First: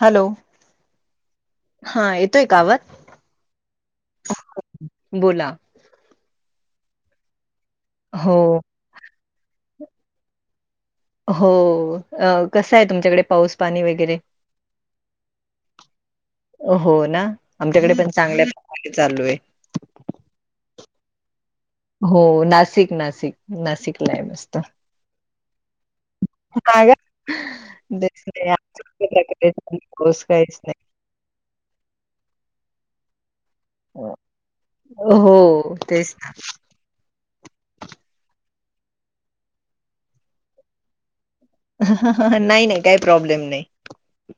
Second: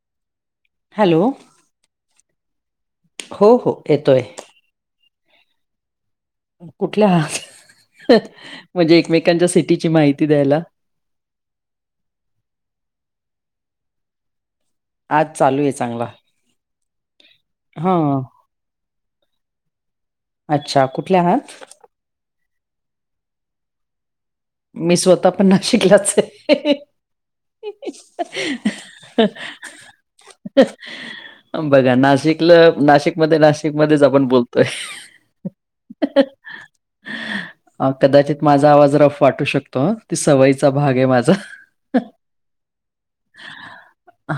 Hello. Hello हा येतोय का आवाज? हो, हो. येतोय. बोला. कुठल्या आहात? हो म्हणजे एकमेकांच्या सिटीची माहिती द्यायला. हो. कसंय, तुमच्याकडे पाऊस- पाणी वगैरे? आज चालू आहे चांगला हो, ना. हा आमच्याकडे पण चांगल्या [unintelligible] चालूय. अच्छा. कुठल्या आहात? हो. नाशिक- नाशिक, नाशिकलाय मी. मी स्वतः पण नाशिकलाचय. [unintelligible] काय गं? तेच नाही आमच्याकडे प्रकारे चालू आहे, पाऊस काहीच नाही. [unintelligible] बघा, नाशिकल- नाशिक मध्ये, नाशिक मध्येच आपण बोलतोय. हो तेच [unintelligible] कदाचित, माझा आवाज रफ वाटू शकतो. ती सवयीचा भागय माझा. ह, ह, ह, ह. नाही- नाही, काही प्रॉब्लेम नाही.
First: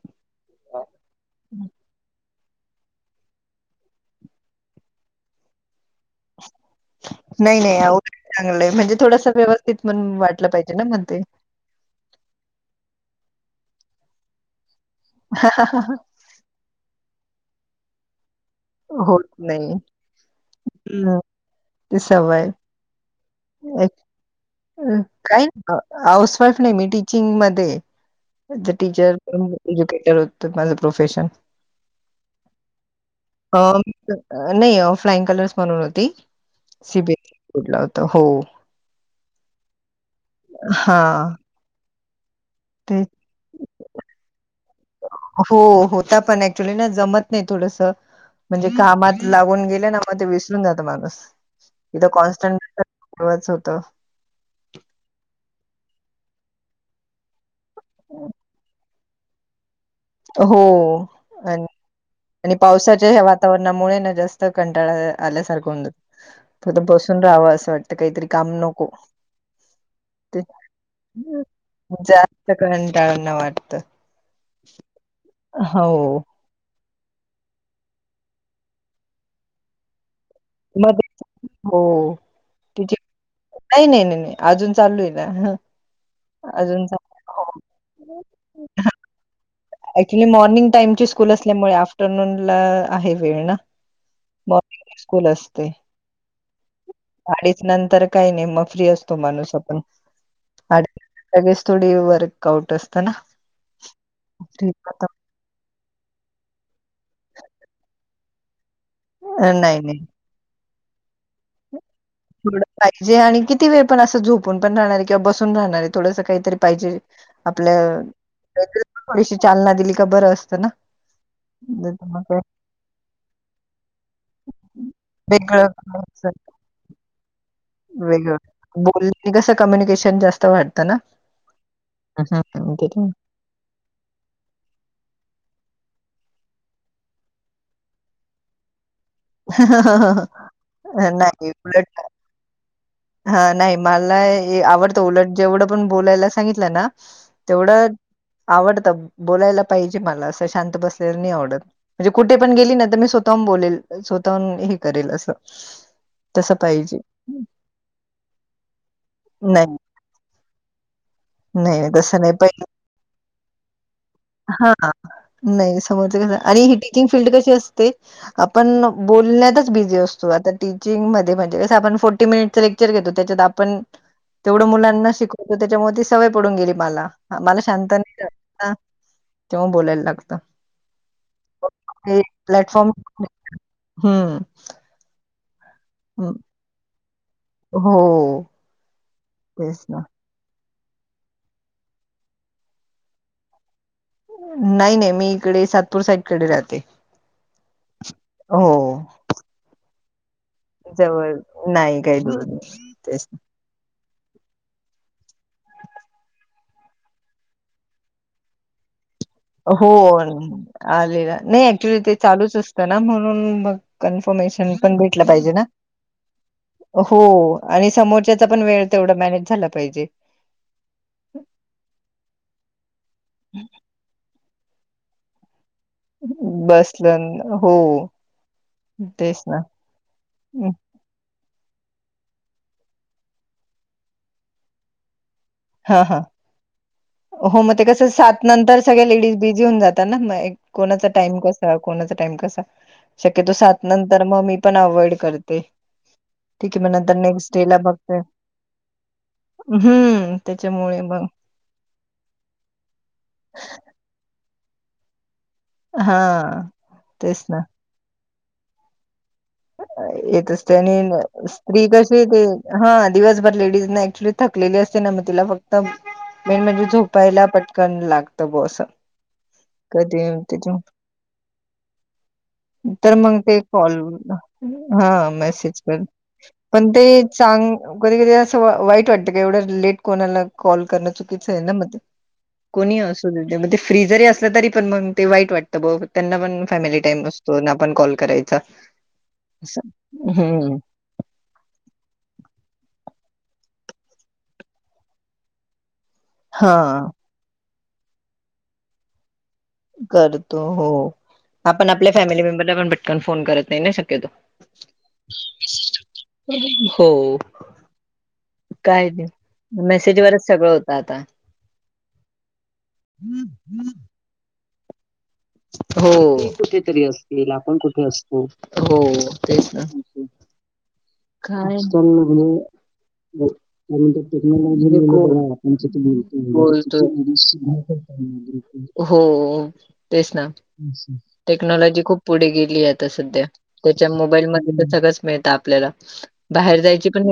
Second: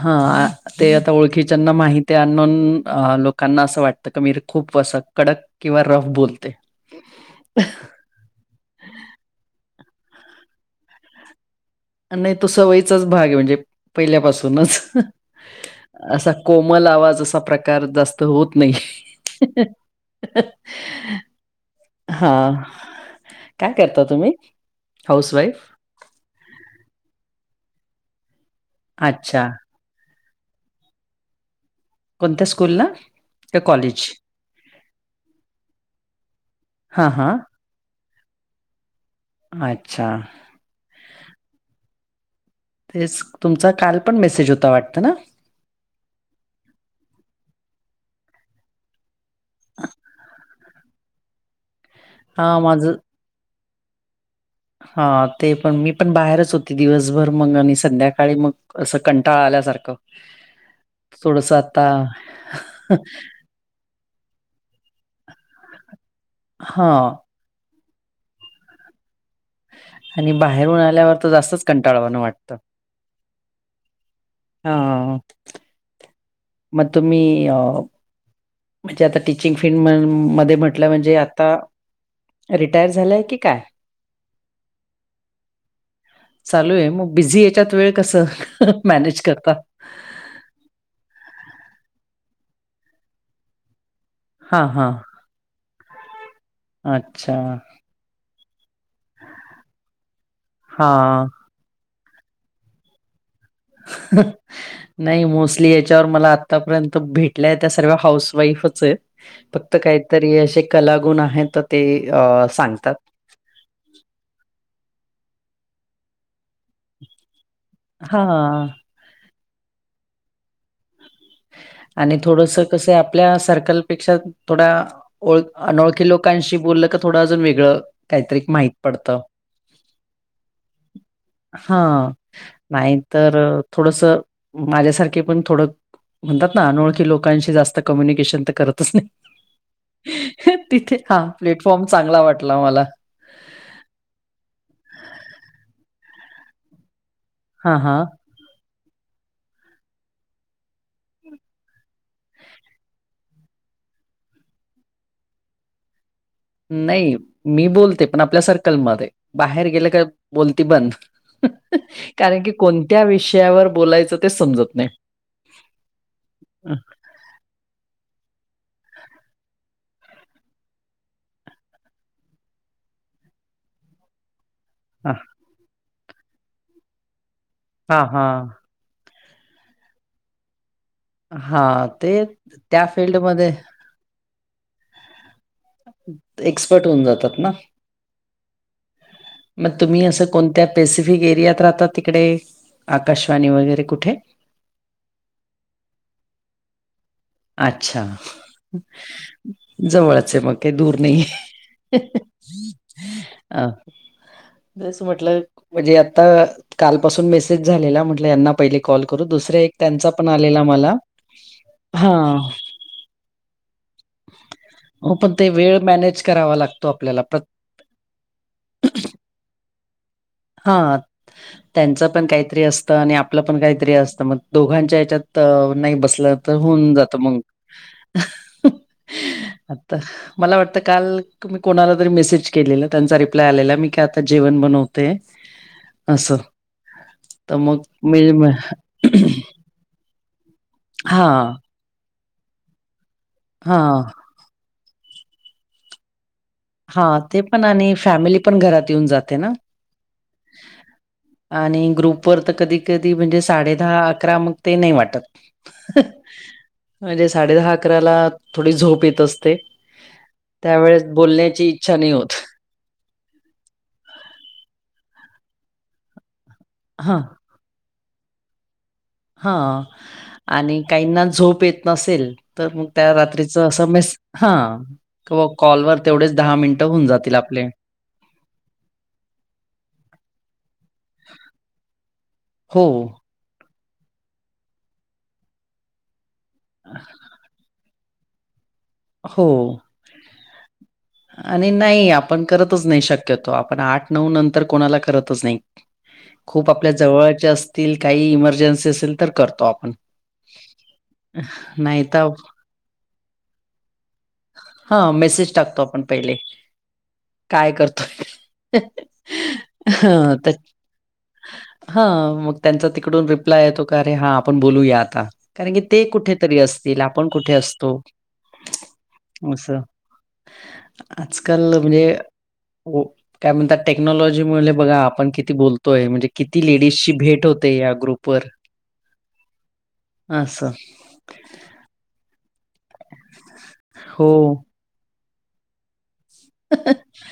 हं आ. ते आता ओळखीच्याना माहितीय. अननोन अ लोकांना असं वाटतं, क मी र खूप वस कडक किंवा रफ बोलते. नाही - नाही अव चांगलंय. म्हणजे थोडासा व्यवस्थित पण वाटलं पाहिजे ना म्हणते. नाही तो सवयीचाच भागय. म्हणजे पहिल्यापासूनच. ह ह ह ह. असा कोमल आवाज असा प्रकार जास्त तर होत नाही. होत नाही. हं, [unintelligible] हा. काय? हाऊसवाईफ? हाऊसवाईफ नाही मी टिचींगमध्येय टीचर अच्छा. एज्युकेटेड होत माझ प्रोफेशन. कोणत्या, स्कूलला? का अ कॉलेज? नाही, फ्लाईंग कलर्स, म्हणून होती. हा, हां. कुठला होता? हो. अच्छा. हां. ते तेच. तुमचा, काल पण मेसेज होता वाटतं ना? हो. होता पण ऍक्च्युली ना, जमत नाही थोडसं. म्हणजे कामात लागून गेले ना. म ते विसरून जातं माणूस. इथं, कॉन्स्टटच हां, माझं ठेवायचं होत. हा, ते पण. मी पण बाहेरच होती, दिवसभर. मग आणि संध्याकाळी मग असं कंटाळा आल्यासारखं. हो, थोडस अन्- आता आणि पावसाच्या ह्या वातावरणामुळे ना जास्त कंटाळा आल्यासारखं होऊन जात- फत हा बसून राहावं असं वाटतं, काहीतरी काम नको. आणि ते बाहेरून आल्यावर तर जास्तच कंटाळावाण जास्त वाटत. कंटाळना वाटतं. हं. हो. मग तुम्ही अ.. म्हणजे आता टीचिंग फील्ड म् मध्ये- म्हटलं म्हणजे आता हो. रिटायर तिची झालाय की काय? नाही, नाही, नाही, नाही, अजून चालू आहे ना. चालू आहे मग, बिझी याच्यात वेळ कस मॅनेज करता? ऍक्च्युली मॉर्निंग टाइम ची स्कूल असल्यामुळे आफ्टरनून ला आहे वेळ ना. म हा हा [inaudible] स्कूल असते अच्छा अडीच नंतर काही नाही मग फ्री असतो माणूस आपण. हां. सगळेच थोडी वर्क आउट असत ना? फ्री होतं. नाही मोस्टली याच्यावर मला आ- आतापर्यंत भेटल्या, त्या सर्व हाऊस वाईफच आहेत, अ, फक्त नाही, नाही. काहीतरी अशे- कलागुण आहेत तर ते अ सांगतात. जे आणि कि- किती वेळ पण असं झोपून पण राहणार किंवा बसून राहणार आहे, थोडसं काहीतरी पाहिजे. आपल्या हां [inaudible] थोडीशी चालना दिली का बर असतं ना. नाही तर आणि मग काय थोडस कसं आहे, आपल्या सर्कलपेक्षा थोडा- ओळख् वेगळं अनोळखी लोकांशी बोललं का थोडं अजुन वेगळं- वेगळ. काहीतरी माहीत पडतं. बोलण्याने कसं कम्युनिकेशन जास्त वाटतं ना? हां, हं, हं. ते नाही तर थोडस माझ्यासारखे पण थोडं- म्हणतात ना, अनोळखी लोकांशी जास्त कम्युनिकेशन तर करतच नाही. तिथे अ, हा, प्लेटफॉर्म चांगला वाटला मला. हां, नाही मला हे आवडतं, उलट जेवढं पण बोलायला सांगितलं ना- हां, तेवढं हां. आवडतं बोलायला पाहिजे मला, असं शांत बसलेल नाही आवडत. म्हणजे कुठे पण गेली ना, तर मी स्वतःहून बोलेल स्वतःहून हे करेल असं. [inaudible] तसं पाहिजे नाही, मी बोलते, पण आपल्या सर्कलमध्ये बाहेर नाही गेलं का बोलती बंद. नाही तसं नाही कारण की, कोणत्या विषयावर बोलायचं- ते हां, समजत नाही. हां, नाही समोरच कस आणि अ, ही टीचिंग फील्ड कशी असते- आपण बोलण्यातच बिझी असतो, आता टीचिंग मध्ये म्हणजे कस आपन फोर्टी मिनिटच लेक्चर घेतो त्याच्यात आप- पण तेवढ मुलांना हां, शिकवतो, त्याच्यामुळे ती सवय पडून गेली मला, मला- हां हां. तेव बोलायला लागत. हा तेच त्या प्लॅटफॉर्म फिल्डमध्ये - हम्म. एक्सपर्ट होऊन जातात ना. हो. मग तेच ना तुम्ही असं कोणत्या पेसिफिक एरियात राहता तिकडे, आकाशवाणी वगैरे कुठे? नाही, नाही, मी इकडे सातपूर साईडकडे राहते. अच्छा, हो जवळच ये मग. काही दूर जवळ नाहीये. नाही काही दि ते [unintelligible] अ जस म्हटलं- म्हणजे आता कालपासून मेसेज झालेला, म्हटलं यांना पहिले कॉल करू दुस- हो, आलेला नाही ऍक्च्युली हा ते चालूच असतं ना म्हणून मग- कन्फर्मेशन पण हो भेटलं ते पाहिजे ना, वेळ मॅनेज करावा लागतो हो. आपल्याला प्र आणि समोरच्याचा पण वेळ तेवढा मॅनेज झाला पाहिजे. हा त्यांचं पण काहीतरी असतं आणि आपलं पण काहीतरी असतं मग दोघांच्या ह्याच्यात. तर नाही बसलं तर होऊन जात बसलं मग हो तेच ना आता मला वाटतं काल. मी कोणाला तरी मेसेज केलेला त्यांचा रिप्लाय आलेला मी काी आता जेवण बनवते. हा हा असं तर हो मग ते कस मी सात नंतर सगळ्या लेडीज बिझी होऊन जातात ना मग कोणाचा हा टाइम कसा कोणाचा टाइम कसा? शक्यतो सात हा नंतर मग मी पण अव्हइड करते. ठीक आहे मग हा नंतर ते नेक्स्ट पण डे ला आणि बघतोय फॅमिली पण घरात येऊन जाते ना. हम्म त्याच्यामुळे मग आणि ग्रुप वर तर कधी कधी म्हणजे साडे दहा अ नाही वा हा तेच ना म्हण. कला थोडी झोप येत असते. येतच त्यानी त्यावेळेस बोलण्याची स्त्री इच्छा नाही कशी? होत. हा दिवसभर लेडीज ऍक्च्युली थलेली असते ना मग तिला फक्त मेन म्हणजे हां, झोपायला पटकन लागतं बसं. हा. आणि काहीना झोप येत नसेल तर मग त्या मग रात्रीच ते असं कॉल मेस हां, हा किंवा मेसेज कॉलवर कर तेवढेच मिनिटं पण ते होऊन जातील आपले. चांग कधी कधी असं वाईट वाटतं का एवढं लेट कोणाला कॉल करणं चुकीचं आहे ना मध्ये हो. ते फ्रीजरी असल्या तरी पण मग ते वाईट वाटत. ब त्यांना पण फॅमिली टाइम असतो ना पण कॉल करायचा. हो. असं हम्म आणि नाही आपण करतच नाही शक्यतो आपण आठ नऊ नंतर कोणाला करतच नाही. खूप हा आपल्या जवळचे असतील काही इमर्जन्सी असेल तर करतो आप करतो हो आपण नाही आपल्या तर फॅमिली मेंबरला पण पटकन फोन करत नाही ना शक्यतो. हा मेसेज टाकतो आपण पहिले हो काय करतोय. काय नाही हा मेसेजवररच तर सगळं होतं आता हा मग त्यांचा तिकडून रिप्लाय येतो का अरे हा आपण बोलूया आता कारण की ते ती कुठेतरी असतील आपण कुठे आपण असतो. कुठे हो तेच ना असं आजकाल काय? म्हणजे ओ काय म्हणतात कारण मुळे टेक्नॉलॉजी बघा आपण किती आपि बोलतोय म्हणजे किती बोलतो. लेडीजची भेट होते या ग्रुपवर. हो. तेच ना असं टेक्नॉलॉजी खूप पुढे गेली आहे. ध्या त्या मोबाईल हो. सगळं मित आपल्याला बाहेर.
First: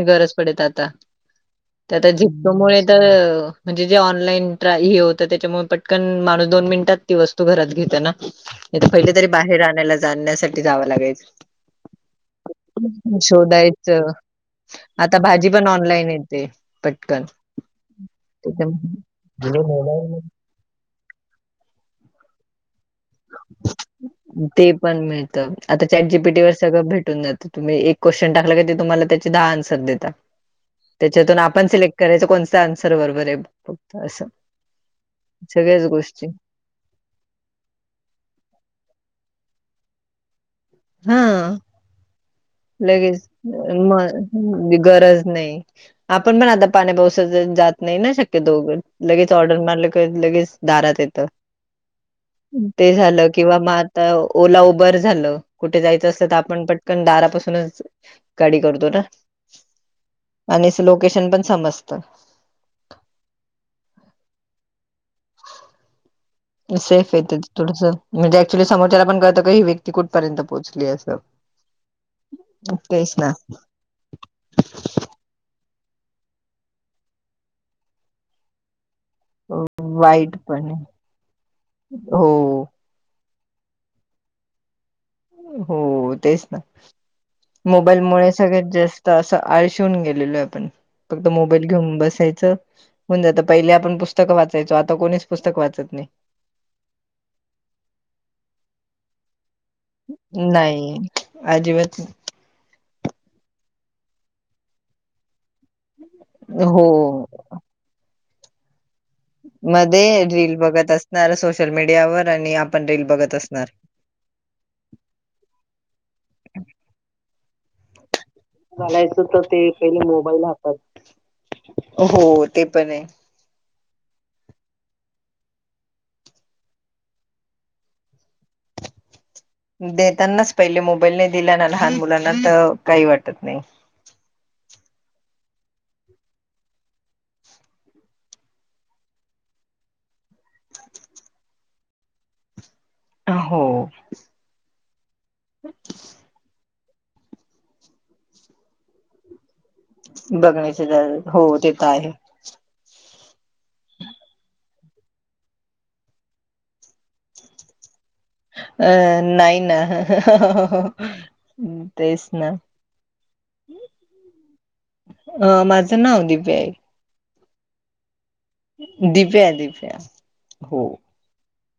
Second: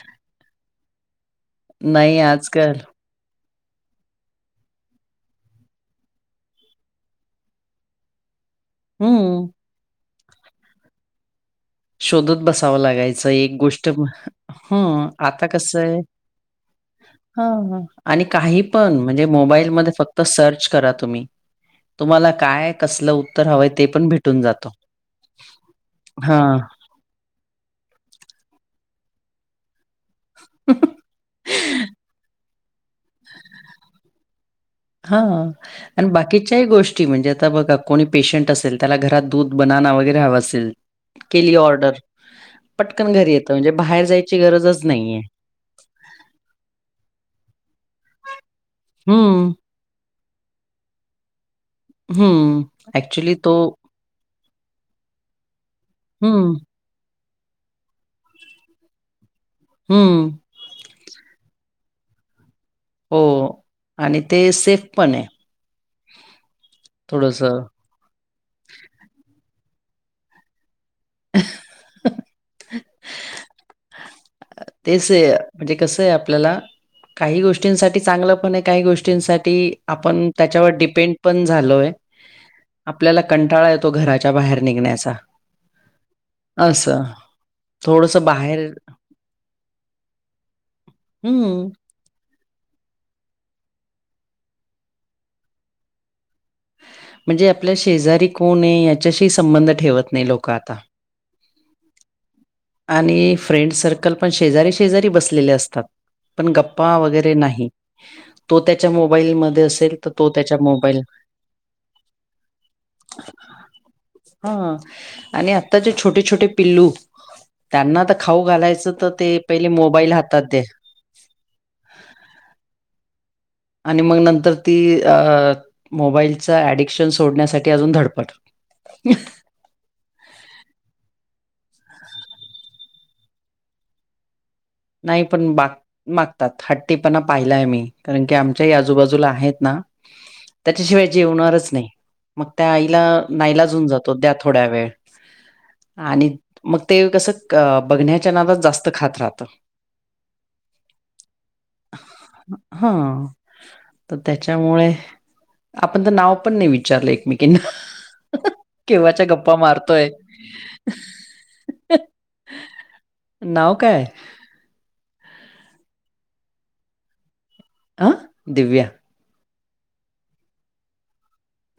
गरज पडे आता तर आता नाही आजकाल झिप्पोमुळे तर म्हणजे जे ऑनलाईन ट्रा हे होतं त्याच्यामुळे पटकन माणूस दोन मिनिटात ती बसत. तू घरात घेत नाथ पहिले तरी हं. बाहेर आणायला जाण्यासाठी जावं लागायच. शोधत बसावं लागायचं एक गोष्ट शोधायचं हम् आता भाजी पण कसं आहे. ऑनलाईन येते पटकन ह आणि काही पण म्हणजे मोबाईल म फक्त सर्च करत. तुम् तुम्हाला काय? कसलं उत्तर हवं ते पण भेटून जातो ते पण मिळतं. आता चॅट हा. जीपीटी वर भेटून जात तुम्ही एक क्श्चन टाकलं क तु्हाला त्याची दहा आन्र देत. त्याच्यातून आपण सिलेक्ट करायच कोण? आन्सर वरोबरे बघत असं सगळ्याच गोष्टी ही गोष्टी म्हणजे आता बघा कोणी पेशंट असेल त्याला घरात दूध बना वगैरे हवा असेल. हा केली ऑर्डर पटकन लगेच घरी येतं म्हणजे बाहेर जायची म गरजच नाहीये. गरज नाही. आपण पण आता पाणी बस जात नाही ना शक्य दोघं लगेच हं, ऑर्डर मारलं क लगेच दारात येत हं. ते झालं ॲक्चुअली तो किंवा मग आता ओला उबर झालं. कुठे जायचं असल तर हं, आपण पटकन दारापासूनच गाडी करतो ना हम्म आणि लोकेशन पण समजत. हो आणि ते सेफ पण आहे. सेफ येत थोडंसं. थोडसं म्हणजे ऍक्च्युली समोरला आपण कळतं का ही व्यक्ती कुठपर्यंत पोहोचली असं ह केष ना तेच आहे म्हणजे कस आहे आपल्याला काही गोष्टींसाठी चांगलं पण आहे काही गोष्टी आपण वाईट पण त्याच्यावर आहे. डिपेंड पण झालोय. हो आपल्याला कंटाळा येतो घराच्या बाहेर निघण्याचा. हो तेच ना असं. थोडंसं मोबाईलमुळे बाहेर सगळ्यात जास्त असं आळशवून गेलेलो आहे आपण फक्त मोबाईल हं, घेऊन बसायचं. होन जात पहिले आपण पुस्तक वाचायचो आता कोणीच पुस्तक वाचत नाही. म्हणजे आपल्या शेजारी कोण आहे याच्याशी संबंध ठेवत नाही लोकं आता. नाही आजिबात आणि फ्रेंड सर्कल पण शेजारी शेजारी बसलेले असतात. पण नाही. गप्पा हो वगैरे नाही. तो त्याच्या मोबाईलमध्ये असेल तर मध्ये तो रील त्याच्या बघत मोबाईल असणार सोशल मीडियावर आणि आपण रील बघत अस सर हा आणि आत्ता जे छोटे छोटे पिल्लू त्यांना तर खाऊ घ घालायचं तर ते पहिले मोबाईल दे हातात हो ते पण आहे. आणि मग नंतर ती अ मोबाईलचा ऍडिक्शन सोडण्यासाठी अजून धडपड. ह देतानाच पहिले मोबाईल नाही दिला ना लहान मुलांना तर काही वाटत नाही. नाही पण बाकी मागतात हट्टीपणा पाहिलाय मी कारण की आमच्याही आजूबाजूला आहेत ना. त्याच्याशिवाय जेवणारच नाही मग त्या आईला हो नाहीलाजून जातो द्या थोड्या वेळ आणि मग ते कसं बघण्याच्या नादात जास्त खात राहतात. बघण्या हो ते प हा. तर त्याच्यामुळे आपण तर नाव पण नाही विचारलं एकमेकींना अ केव्हाच्या गप्पा नाही [unintelligible] ना मारतोय. तेच ना नाव काय? अ माझं नाव दिव्या आहे. अ? दिव्या. दिव्या दिव्या हो.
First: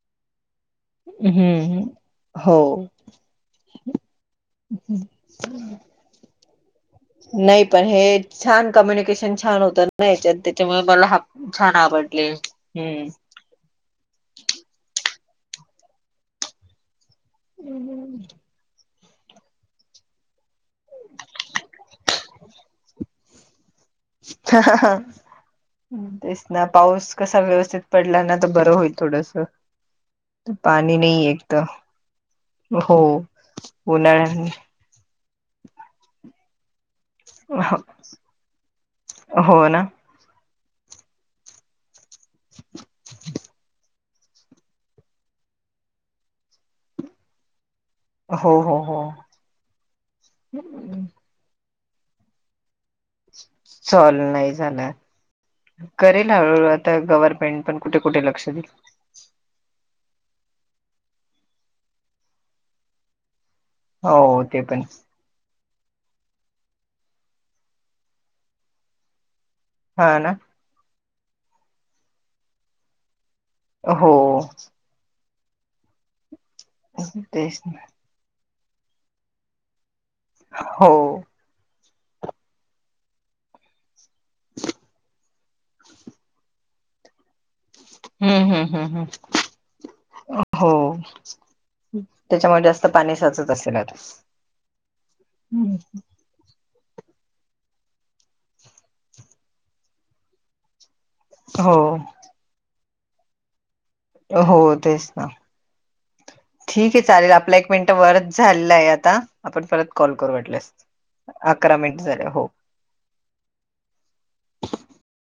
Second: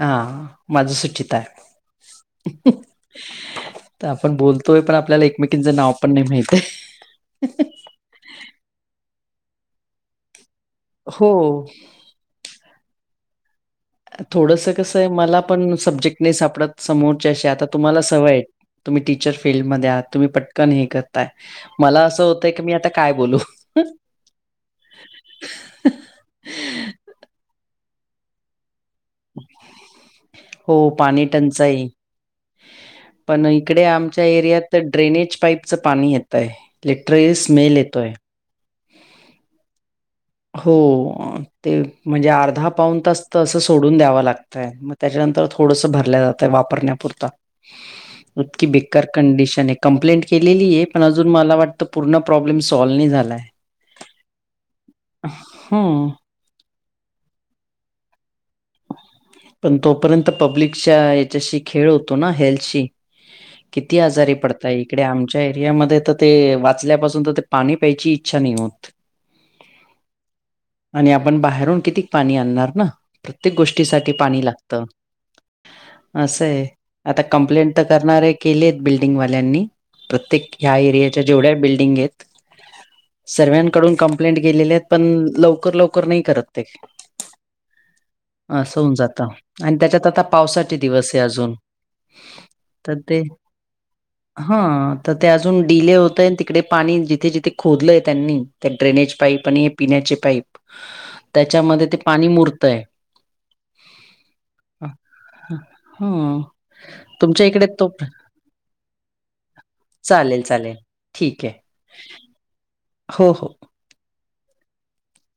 हा माझं सुचिता आहे. हम्म हो तर आपण बोलतोय पण आपल्याला एकमेकीचं नाव पण नाही माहती. नाही पण हे छान कम्युनिकेशन छान होतं नाही त्याच्यामुळे मला हो. छान आवडत. हम्म. थोडसं कसं आहे मला पण सब्जेक्टने सापडत समोरचेशी आता तुम्हाला सवय आहे. तुम्ही टीचर फिल्ड मध्ये आ तुम्ही पटकान हे करताय. मला असं होतंय की मी आता काय बोलू. तेच ना पाऊस कसा व्यवस्थित पडला ना तर बर होईल. थोडंसं. हो, पाणी नाही एक तर टंचाई. हो होणा तर ड्रेनेज पाईपचं पाणी येत आहे लिटर स्मेल येतोय. हो ना. हो ते म्हणजे अर्धा पाऊन तास तर असं सोडून द्याव लागतं. मग त्याच्यानंतर थोडस भरल्या जातय वापरण्यापुरता. हो इतकी हो बे हो कंडिशन आहे कंप्लेंट केलेली आहे पण अजून. मला वाटतं पूर्ण प्रॉब्लेम सॉल्व्ह नाही झाला. चल नाही झालं हमाम. ळू आता गव्हर्नमेंट पण कुठे कुठे लक्ष दिलं. पण तोपर्यंत पब्लिकच्या याच्याशी खेळ होतो ना हेल्थशी. किती आजारी हो ते पडताय पण इकडे आम. च्या एरियामध्ये तर ते वाचल्यापासून तर ते पाणी प्यायची इच्छा नाही होत. हा ना. आणि आपण बाहेरून किती पाणी आणणार ना. प्रत्येक गोष्टीसाठी हो पाणी लागत असंय. आता तेच कंप्लेंट तर ना. करणार आहे केलीत बिल्डिंगवाल्यांनी. प्रत्येक ह्या हो एरियाच्या जेवढ्या बिल्डिंग आहेत सर्व्यांकडून क. ्लेंट गेलेले आहेत पण लवकर लवकर नाही करत ते. हम्म ह हम्म अस होऊन हम्म हम् जात आणि त्याच्यात आता हो पावसाचे दिवस आहे अजून. त्याच्यामुळे जास्त तर पाणी ते साचत असेल हा तर ते अजून आता डिले होतय. इडे पाणी जिथे जिथे खोदलंय त्यांनी त्या ड्रेनेज पाईप आणि हे पिण्याचे पाप. हो त्याच्यामध्ये ते पाणी मुरतय. हो तेच ना. ह ठीक आहे चालेल तुमच्या आपला इकडे एक तो मिनटं वरच झालेलं आहे आता आपण परत कॉल करू चालेल वाटलेस. चालेल ठीक आहे अकरा मिनिट झाले हो. हो हो.